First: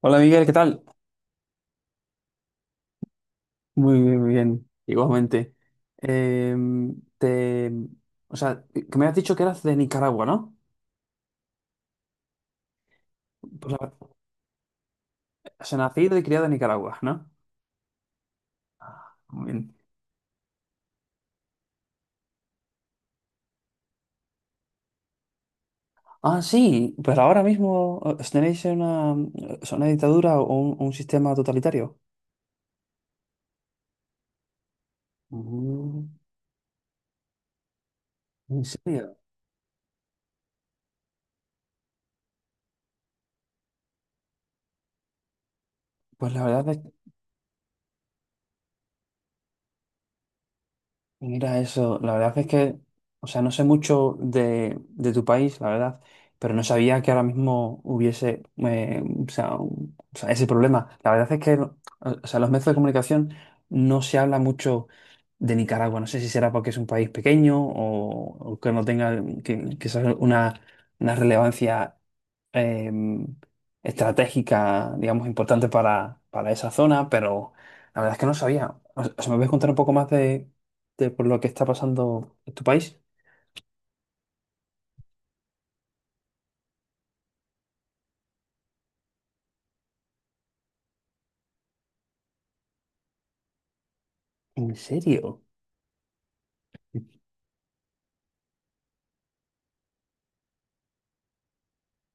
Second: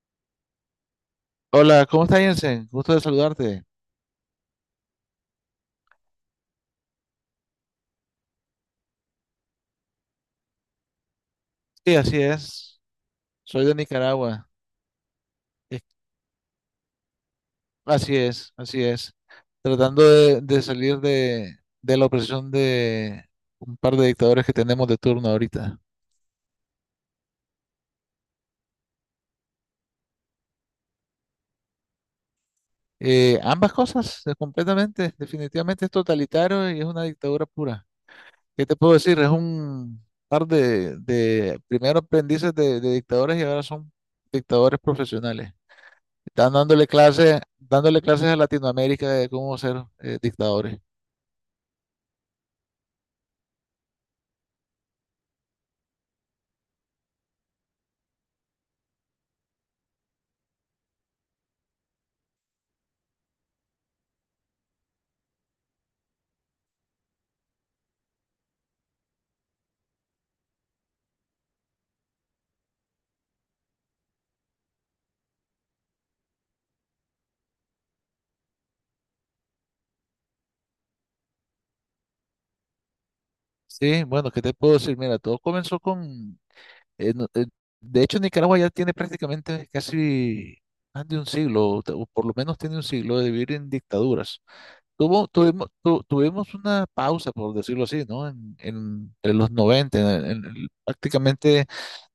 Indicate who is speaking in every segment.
Speaker 1: Hola Miguel, ¿qué tal?
Speaker 2: Hola, ¿cómo estás, Jensen? Gusto de saludarte.
Speaker 1: Muy bien, igualmente. Eh, te, o sea, que me has dicho que eras de Nicaragua, ¿no?
Speaker 2: Sí, así es. Soy
Speaker 1: Pues,
Speaker 2: de Nicaragua. Es-
Speaker 1: nacido y criado en Nicaragua, ¿no?
Speaker 2: Así es, así es.
Speaker 1: Muy bien.
Speaker 2: Tratando de salir de la opresión de un par de dictadores que tenemos de turno ahorita.
Speaker 1: Ah, sí, pero ahora mismo tenéis una, o una dictadura o un sistema totalitario.
Speaker 2: Ambas cosas, completamente. Definitivamente es
Speaker 1: Mm,
Speaker 2: totalitario y es una dictadura pura.
Speaker 1: ¿en
Speaker 2: ¿Qué te puedo
Speaker 1: serio?
Speaker 2: decir? Es un par de primero aprendices de dictadores y ahora son dictadores profesionales.
Speaker 1: Pues la
Speaker 2: Están
Speaker 1: verdad es.
Speaker 2: dándole clases a Latinoamérica de cómo ser dictadores.
Speaker 1: Mira eso, la verdad es que, o sea, no sé mucho de tu país, la verdad, pero no sabía que ahora mismo hubiese, o sea, o sea, ese problema. La verdad es que, o sea, los medios de comunicación no se habla mucho de Nicaragua. No sé si será porque es un país pequeño o que no tenga que sea una relevancia eh, estratégica, digamos, importante para esa zona, pero la verdad es que no sabía. O sea, ¿me puedes contar un poco más de por lo que está pasando en tu país?
Speaker 2: Sí, bueno, ¿qué te puedo decir? Mira, todo comenzó con... eh, no- eh, de hecho, Nicaragua ya tiene prácticamente casi más de un siglo, o por lo menos tiene un siglo de vivir en dictaduras.
Speaker 1: ¿En serio?
Speaker 2: Tuvimos una pausa, por decirlo así, ¿no? En los 90 prácticamente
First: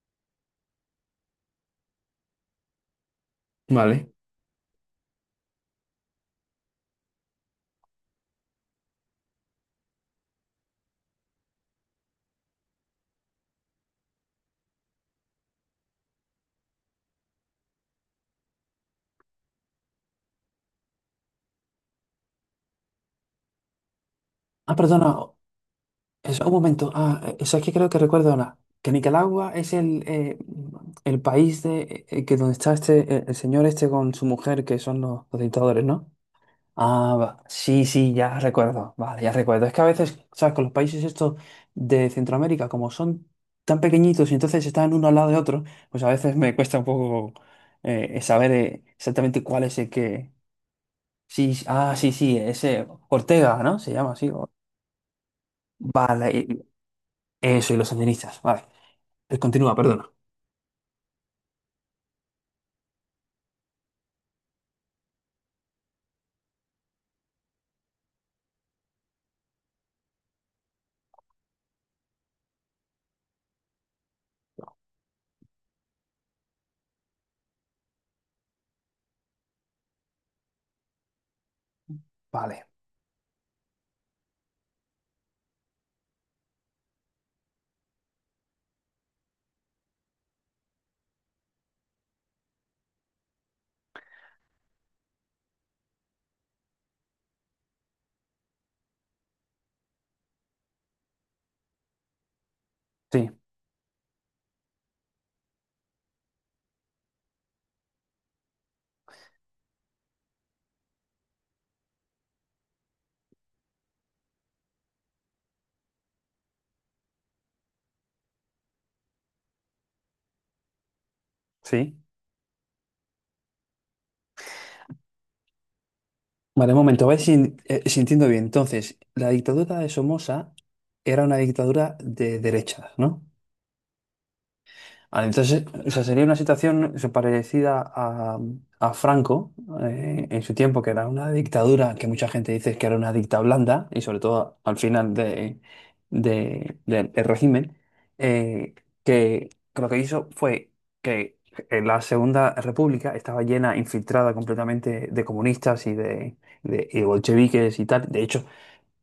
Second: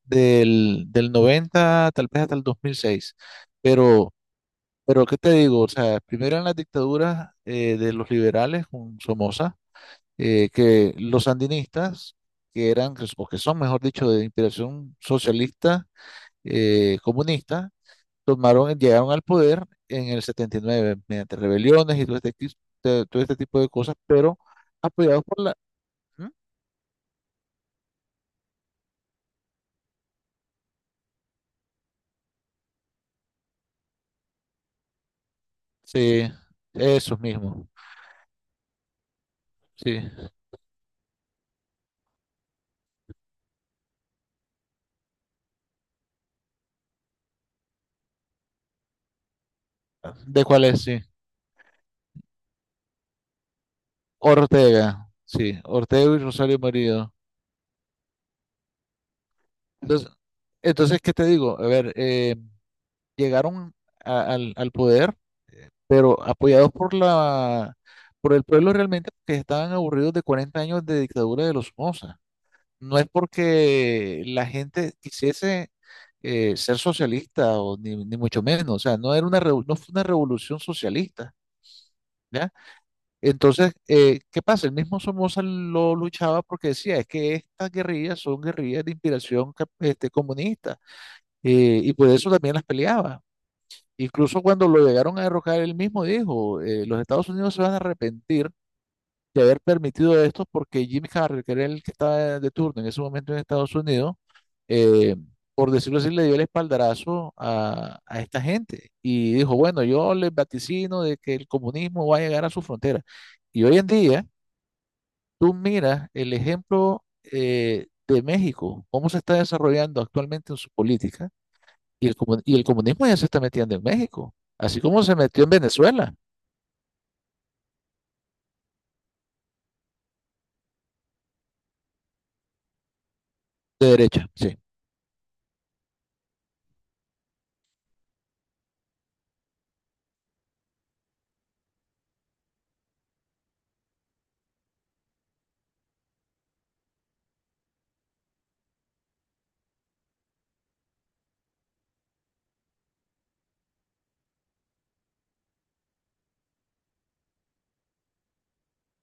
Speaker 2: del 90 tal vez hasta el 2006.
Speaker 1: Vale.
Speaker 2: Pero Pero ¿qué te digo? O sea, primero en las dictaduras de los liberales con Somoza, que los sandinistas, que eran, o que son, mejor dicho, de inspiración socialista, comunista, llegaron al poder en el 79 mediante rebeliones y todo este tipo de cosas, pero
Speaker 1: Ah, perdona,
Speaker 2: apoyados por la... ¿Mm?
Speaker 1: un momento. Ah, eso es que creo que recuerdo ahora. Que Nicaragua es el país de que donde está este el señor este con su mujer, que son los dictadores, ¿no?
Speaker 2: Sí,
Speaker 1: Ah,
Speaker 2: esos
Speaker 1: va.
Speaker 2: mismos,
Speaker 1: Sí, sí, ya recuerdo. Vale, ya recuerdo. Es que a
Speaker 2: sí.
Speaker 1: veces, ¿sabes? Con los países estos de Centroamérica, como son tan pequeñitos y entonces están uno al lado de otro, pues a veces me cuesta un poco saber exactamente cuál es el que.
Speaker 2: ¿De cuál es? Sí.
Speaker 1: Sí, sí, ah, sí, sí, ese Ortega, ¿no? Se llama así.
Speaker 2: Ortega, sí. Ortega y
Speaker 1: Vale,
Speaker 2: Rosario Murillo.
Speaker 1: eso, y los sandinistas, vale. Continúa, perdona.
Speaker 2: Entonces, entonces, ¿qué te digo? A ver, llegaron al poder, pero apoyados por el pueblo realmente que estaban aburridos de 40 años de dictadura de los Somoza. No es porque la gente quisiese ser socialista o ni mucho menos, o sea, no fue una revolución socialista, ¿ya?
Speaker 1: Vale,
Speaker 2: Entonces, ¿qué pasa? El mismo Somoza lo luchaba porque decía, es que estas guerrillas son guerrillas de inspiración comunista, y por eso también las peleaba. Incluso cuando lo llegaron a derrocar, él mismo dijo, los Estados Unidos se van a arrepentir de haber permitido esto porque Jimmy Carter, que era el que estaba de turno en ese
Speaker 1: sí,
Speaker 2: momento en Estados Unidos, eh, por decirlo así, le dio el espaldarazo a esta gente y dijo, bueno, yo les vaticino de que el comunismo va a llegar a su frontera. Y hoy en día, tú miras el ejemplo de México, cómo se está desarrollando actualmente en su política
Speaker 1: sí.
Speaker 2: y y el comunismo ya se está metiendo en México, así como se metió en Venezuela.
Speaker 1: Vale, un momento, a ver si, si entiendo bien. Entonces, la dictadura de Somoza era una dictadura de derechas, ¿no?
Speaker 2: De derecha, sí.
Speaker 1: Vale, entonces, o sea, sería una situación eso, parecida a Franco en su tiempo, que era una dictadura que mucha gente dice que era una dicta blanda, y sobre todo al final de, del del régimen, eh, que lo que hizo fue que en la Segunda República estaba llena, infiltrada completamente de comunistas y de, y de bolcheviques y tal. De hecho,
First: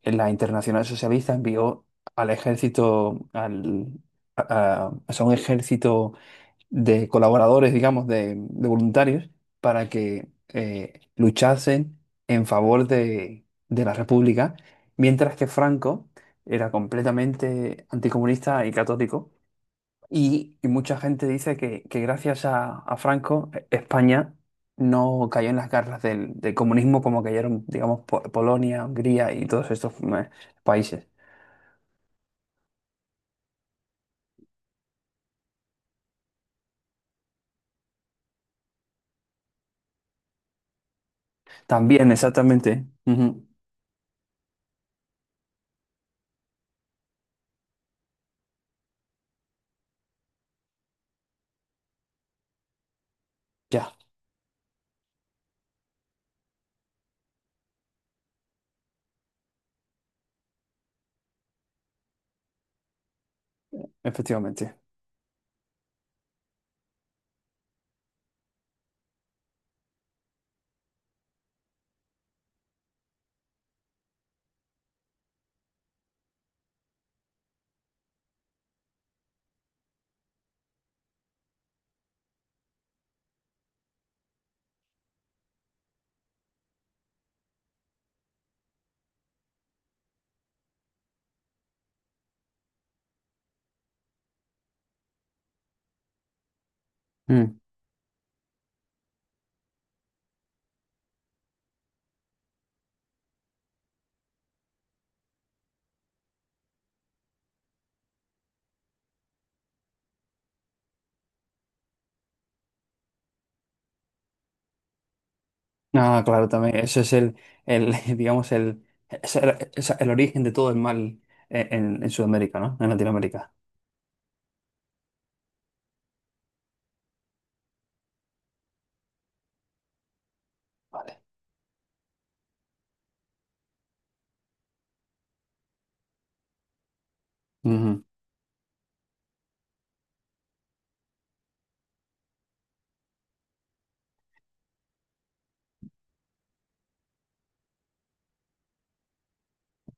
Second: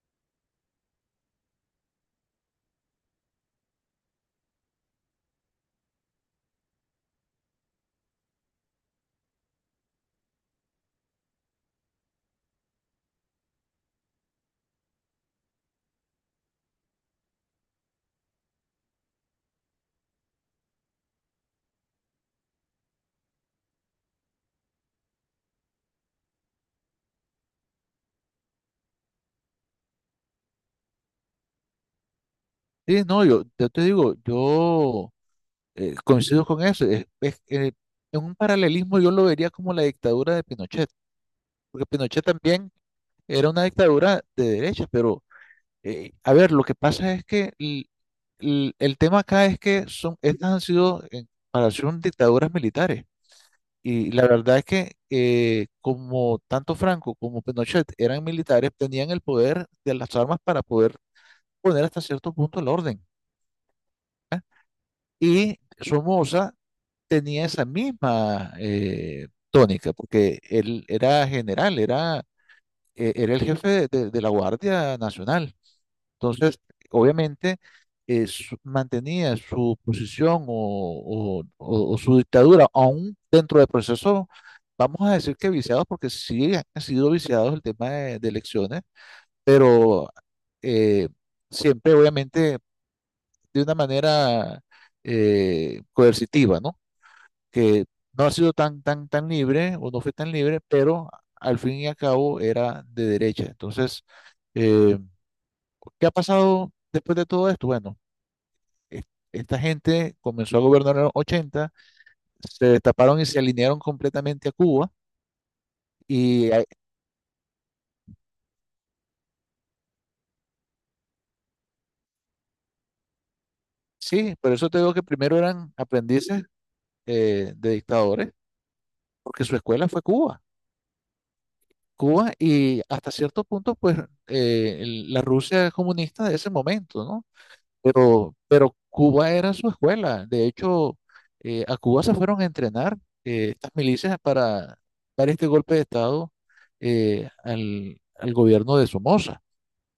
Speaker 1: la Internacional Socialista envió al ejército, al, o sea, un ejército de colaboradores, digamos, de voluntarios, para que luchasen en favor de la República, mientras que Franco era completamente anticomunista y católico. Y mucha gente dice que gracias a Franco, España no cayó en las garras del, del comunismo como cayeron, digamos, Polonia, Hungría y todos estos países.
Speaker 2: Sí, no, yo, te digo, yo coincido con eso. Es- en un paralelismo yo lo vería como la dictadura de Pinochet, porque
Speaker 1: También,
Speaker 2: Pinochet también
Speaker 1: exactamente. Ujú.
Speaker 2: era una dictadura de derecha, pero a ver, lo que pasa es que el tema acá es que son, estas han sido, en comparación, dictaduras militares.
Speaker 1: Ya,
Speaker 2: Y la verdad es que como tanto Franco como Pinochet eran militares, tenían el poder de las armas para poder poner hasta cierto punto el orden.
Speaker 1: efectivamente.
Speaker 2: Y Somoza tenía esa misma tónica, porque él era general, era el jefe de la Guardia Nacional. Entonces, obviamente, mantenía su posición o su dictadura, aún dentro del proceso, vamos a decir que viciados, porque sí han sido viciados el tema de elecciones, pero eh, siempre, obviamente, de una manera coercitiva, ¿no? Que no ha sido tan, tan, tan libre o no fue tan libre, pero al fin y al cabo era de derecha. Entonces, eh, ¿qué ha pasado después de todo esto? Bueno, e- esta gente comenzó a gobernar en los 80, se destaparon y se alinearon completamente a Cuba.
Speaker 1: Ah, claro,
Speaker 2: Y ahí-
Speaker 1: también. Ese es el digamos, el, es el, es el origen de todo el mal en, en Sudamérica, ¿no? En Latinoamérica.
Speaker 2: sí, por eso te digo que primero eran aprendices de dictadores, porque su escuela fue Cuba.
Speaker 1: Vale.
Speaker 2: Cuba y hasta cierto punto, pues, la Rusia comunista de ese momento, ¿no?
Speaker 1: Ujú.
Speaker 2: Pero Cuba era su escuela. De hecho, a Cuba se fueron a entrenar estas milicias para este golpe de Estado, al gobierno de Somoza.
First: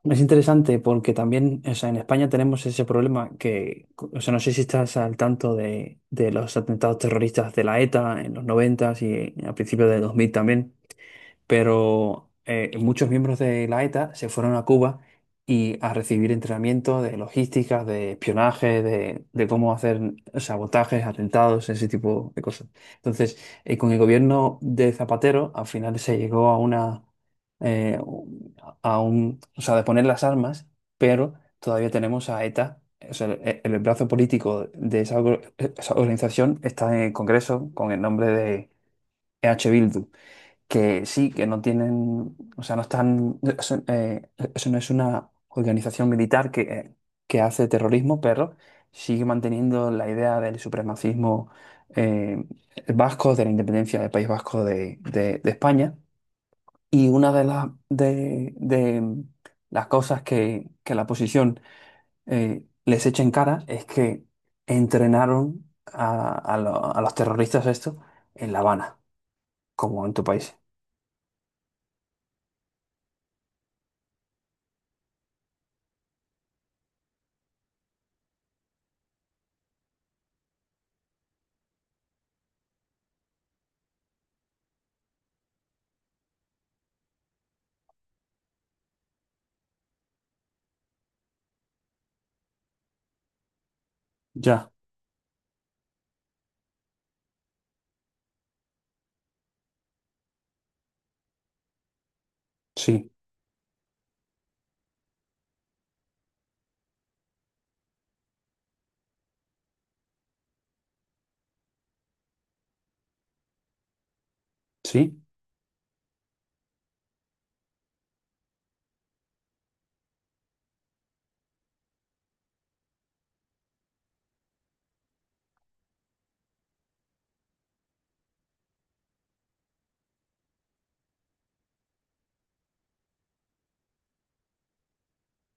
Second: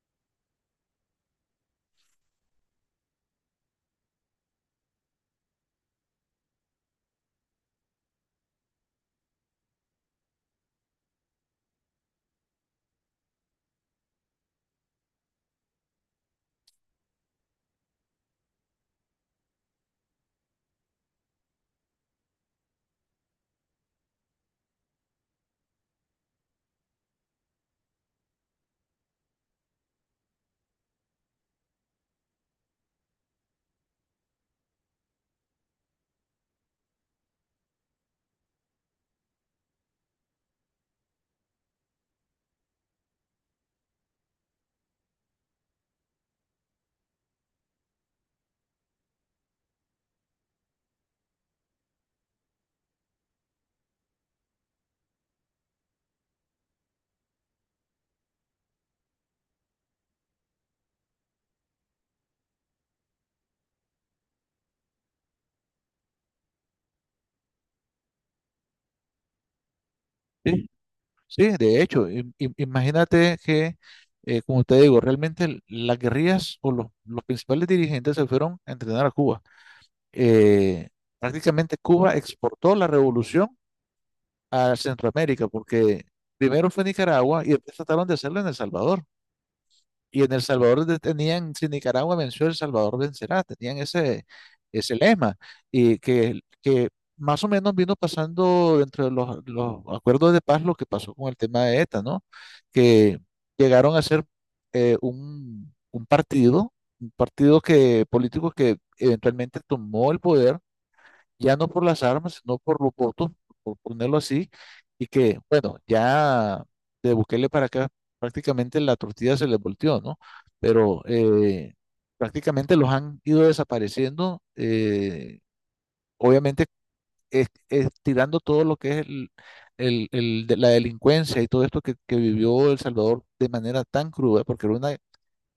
Speaker 1: Es interesante porque también, o sea, en España tenemos ese problema que, o sea, no sé si estás al tanto de los atentados terroristas de la ETA en los 90 y a principios de 2000 también. Pero muchos miembros de la ETA se fueron a Cuba y a recibir entrenamiento de logística, de espionaje, de cómo hacer sabotajes, atentados, ese tipo de cosas. Entonces, con el gobierno de Zapatero, al final se llegó a una, eh, o sea, de poner las armas, pero todavía tenemos a ETA. O sea, el brazo político de esa, esa organización está en el Congreso con el nombre de Bildu que sí, que no tienen, o sea, no están, eso, eso no es una organización militar que hace terrorismo, pero sigue manteniendo la idea del supremacismo eh, vasco, de la independencia del País Vasco de, de España. Y una de las cosas que la oposición les echa en cara es que entrenaron a, a los terroristas esto en La Habana, como en tu país.
Speaker 2: Sí. Sí, de hecho, imagínate que, como te digo, realmente las guerrillas o los principales dirigentes se fueron a entrenar a Cuba. Eh, Prácticamente Cuba exportó la revolución a Centroamérica porque primero fue Nicaragua y después trataron de hacerlo en El Salvador. Y en El Salvador tenían, si Nicaragua venció, El Salvador vencerá, tenían
Speaker 1: Ya,
Speaker 2: ese lema, y que más o menos vino pasando dentro de los acuerdos de paz lo que pasó con el tema de ETA, ¿no?
Speaker 1: sí.
Speaker 2: Que llegaron a ser eh, un, un partido, un partido político que eventualmente tomó el poder ya no por las armas, sino por los votos, por ponerlo así, y
Speaker 1: Sí,
Speaker 2: que, bueno, ya de Bukele para acá prácticamente la tortilla se les volteó, ¿no? Pero prácticamente los han ido desapareciendo, obviamente es, tirando todo lo que es el de la delincuencia y todo esto que vivió El Salvador de manera tan cruda, porque era una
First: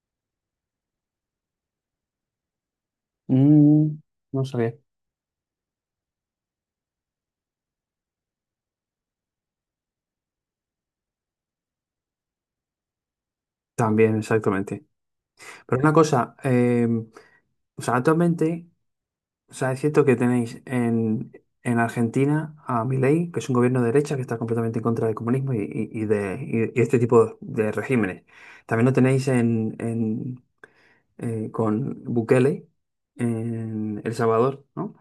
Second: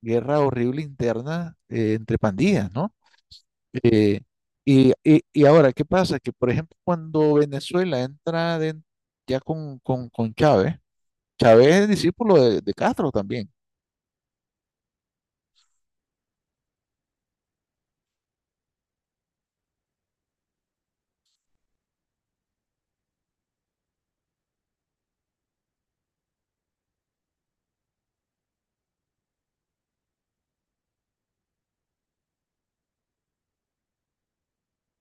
Speaker 2: guerra horrible interna entre pandillas, ¿no?
Speaker 1: mm,
Speaker 2: Eh,
Speaker 1: no sabía.
Speaker 2: y ahora, ¿qué pasa? Que, por ejemplo, cuando Venezuela ya con Chávez, Chávez es discípulo de Castro también.
Speaker 1: También, exactamente. Pero una cosa, o sea, actualmente, o sea, es cierto que tenéis en Argentina a Milei, que es un gobierno de derecha que está completamente en contra del comunismo y, y este tipo de regímenes. También lo tenéis en, con Bukele en El Salvador, ¿no?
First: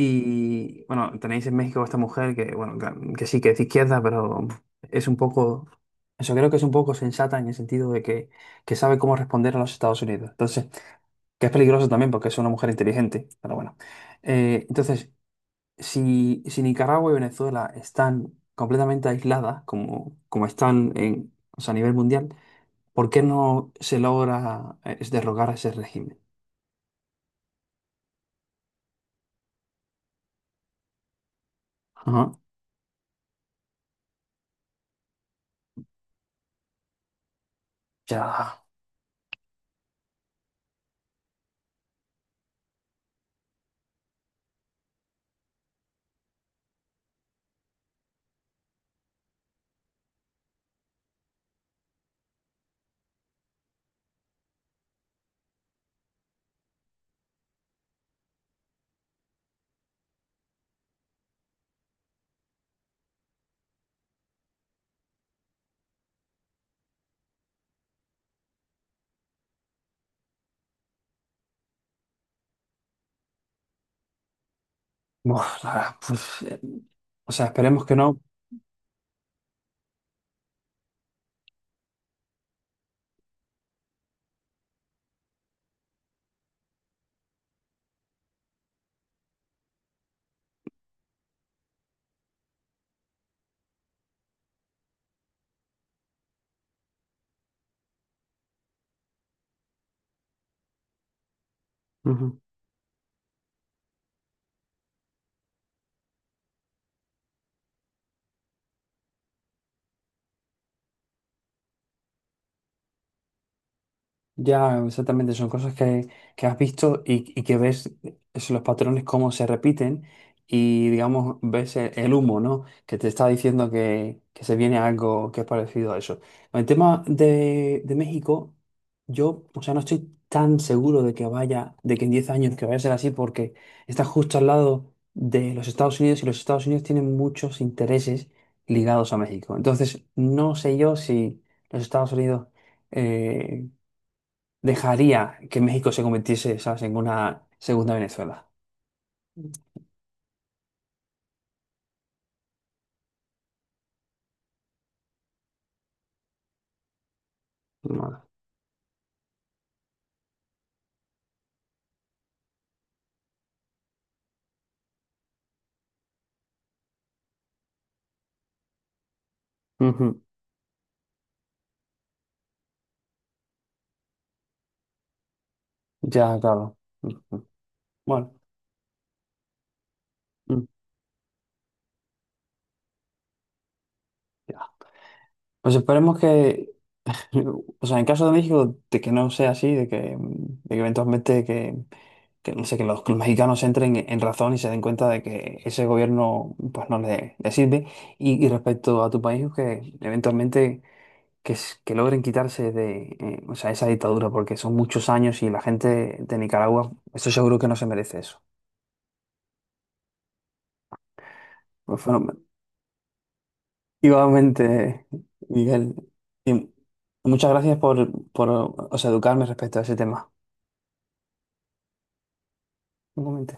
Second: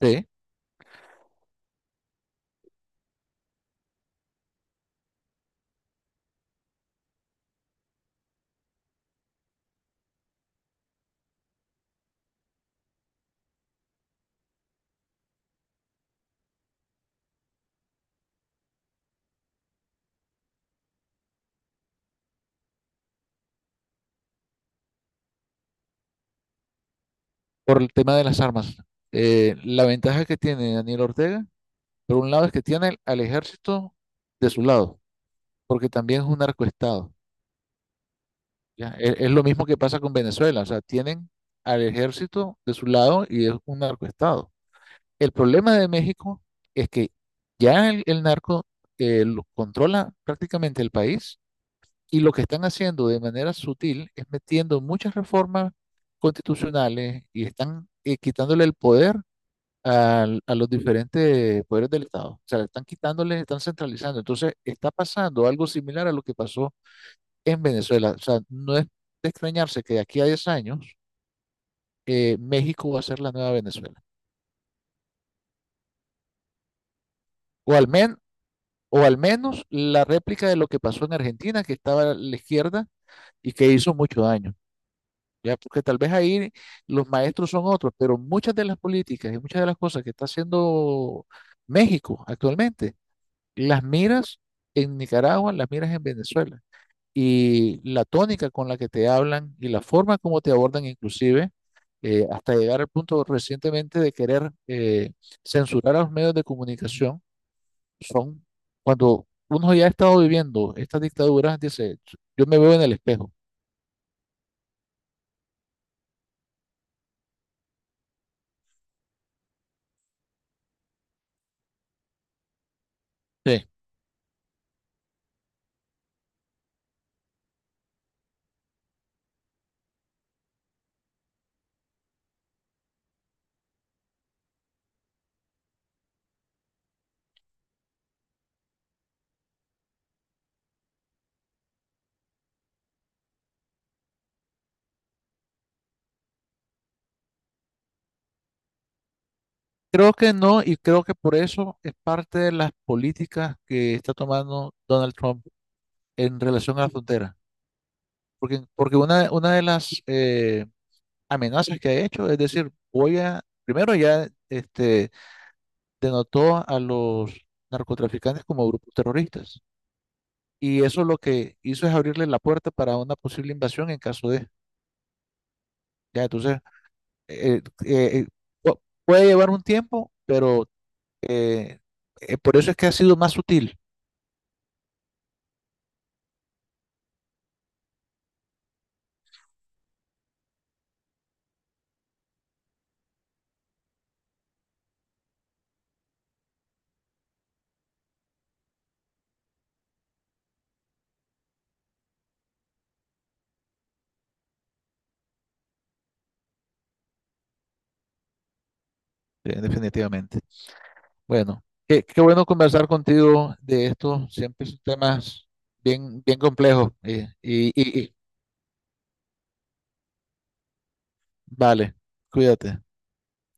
Speaker 2: ¿Sí?
Speaker 1: bueno, tenéis en México a esta mujer que, bueno, que sí que es de izquierda, pero es un poco, eso creo que es un poco sensata en el sentido de que sabe cómo responder a los Estados Unidos. Entonces, que es peligroso también porque es una mujer inteligente, pero bueno. Entonces, si, si Nicaragua y Venezuela están completamente aisladas, como, como están en, o sea, a nivel mundial, ¿por qué no se logra derrocar a ese régimen?
Speaker 2: Por el tema de las armas. La ventaja que tiene Daniel Ortega, por un
Speaker 1: Ajá.
Speaker 2: lado, es que tiene al ejército de su lado, porque también es un narcoestado.
Speaker 1: Ya,
Speaker 2: ¿Ya? Es lo mismo que pasa con Venezuela, o sea, tienen al ejército de su lado y es un narcoestado. El problema de México es que ya el narco lo controla prácticamente el país, y lo que están haciendo de manera sutil es metiendo muchas reformas constitucionales y están quitándole el poder a los diferentes poderes del Estado. O sea, están quitándole, están centralizando. Entonces, está pasando algo similar a lo que pasó en Venezuela. O sea, no es de extrañarse que de aquí a 10 años, México va a ser la nueva Venezuela.
Speaker 1: buah, la pues, o sea,
Speaker 2: O
Speaker 1: esperemos
Speaker 2: al,
Speaker 1: que
Speaker 2: men-
Speaker 1: no.
Speaker 2: o al menos la réplica de lo que pasó en Argentina, que estaba a la izquierda y que hizo mucho daño. Ya, porque tal vez ahí los maestros son otros, pero muchas de las políticas y muchas de las cosas que está haciendo México actualmente, las miras en Nicaragua, las miras en Venezuela. Y la tónica con la que te hablan y la forma como te abordan inclusive,
Speaker 1: Ujú.
Speaker 2: hasta llegar al punto recientemente de querer censurar a los medios de comunicación son, cuando uno ya ha estado viviendo estas dictaduras, dice, yo me veo en el espejo.
Speaker 1: Ya, exactamente, son cosas que has visto y que ves es los patrones cómo se repiten y, digamos, ves el humo, ¿no? Que te está
Speaker 2: Sí.
Speaker 1: diciendo que se viene algo que es parecido a eso. Con el tema de México, yo, o sea, no estoy tan seguro de que vaya, de que en 10 años que vaya a ser así porque está justo al lado de los Estados Unidos y los Estados Unidos tienen muchos intereses ligados a México. Entonces, no sé yo si los Estados Unidos eh, dejaría que México se convirtiese, ¿sabes?, en una segunda Venezuela.
Speaker 2: Creo que no, y creo que por eso es parte de las políticas que está tomando Donald Trump en relación a la frontera.
Speaker 1: Vale.
Speaker 2: Porque una de las amenazas que ha hecho es decir, primero ya denotó a los narcotraficantes como grupos terroristas.
Speaker 1: Ujú.
Speaker 2: Y eso lo que hizo es abrirle la puerta para una posible invasión en caso de... Ya,
Speaker 1: Ya,
Speaker 2: entonces
Speaker 1: claro. Ujú.
Speaker 2: eh, eh, eh,
Speaker 1: Bueno,
Speaker 2: pu- puede llevar un tiempo,
Speaker 1: mm,
Speaker 2: pero eh, por eso es que ha sido más sutil,
Speaker 1: ya. Pues esperemos que, o sea, en caso de México, de que no sea así, de que, mm, de que eventualmente que, no sé, que los mexicanos entren en razón y se den cuenta de que ese gobierno pues no le, le sirve. Y respecto a tu país, que eventualmente que, que logren quitarse de, o sea, esa dictadura, porque son muchos años y la gente de Nicaragua, estoy seguro que no se merece eso.
Speaker 2: definitivamente. Bueno,
Speaker 1: Pues
Speaker 2: qué
Speaker 1: bueno,
Speaker 2: bueno conversar contigo de esto. Siempre son
Speaker 1: igualmente,
Speaker 2: temas
Speaker 1: Miguel,
Speaker 2: bien, bien
Speaker 1: y
Speaker 2: complejos.
Speaker 1: muchas gracias por, o sea, educarme respecto a ese tema.
Speaker 2: Vale, cuídate.
Speaker 1: Igualmente.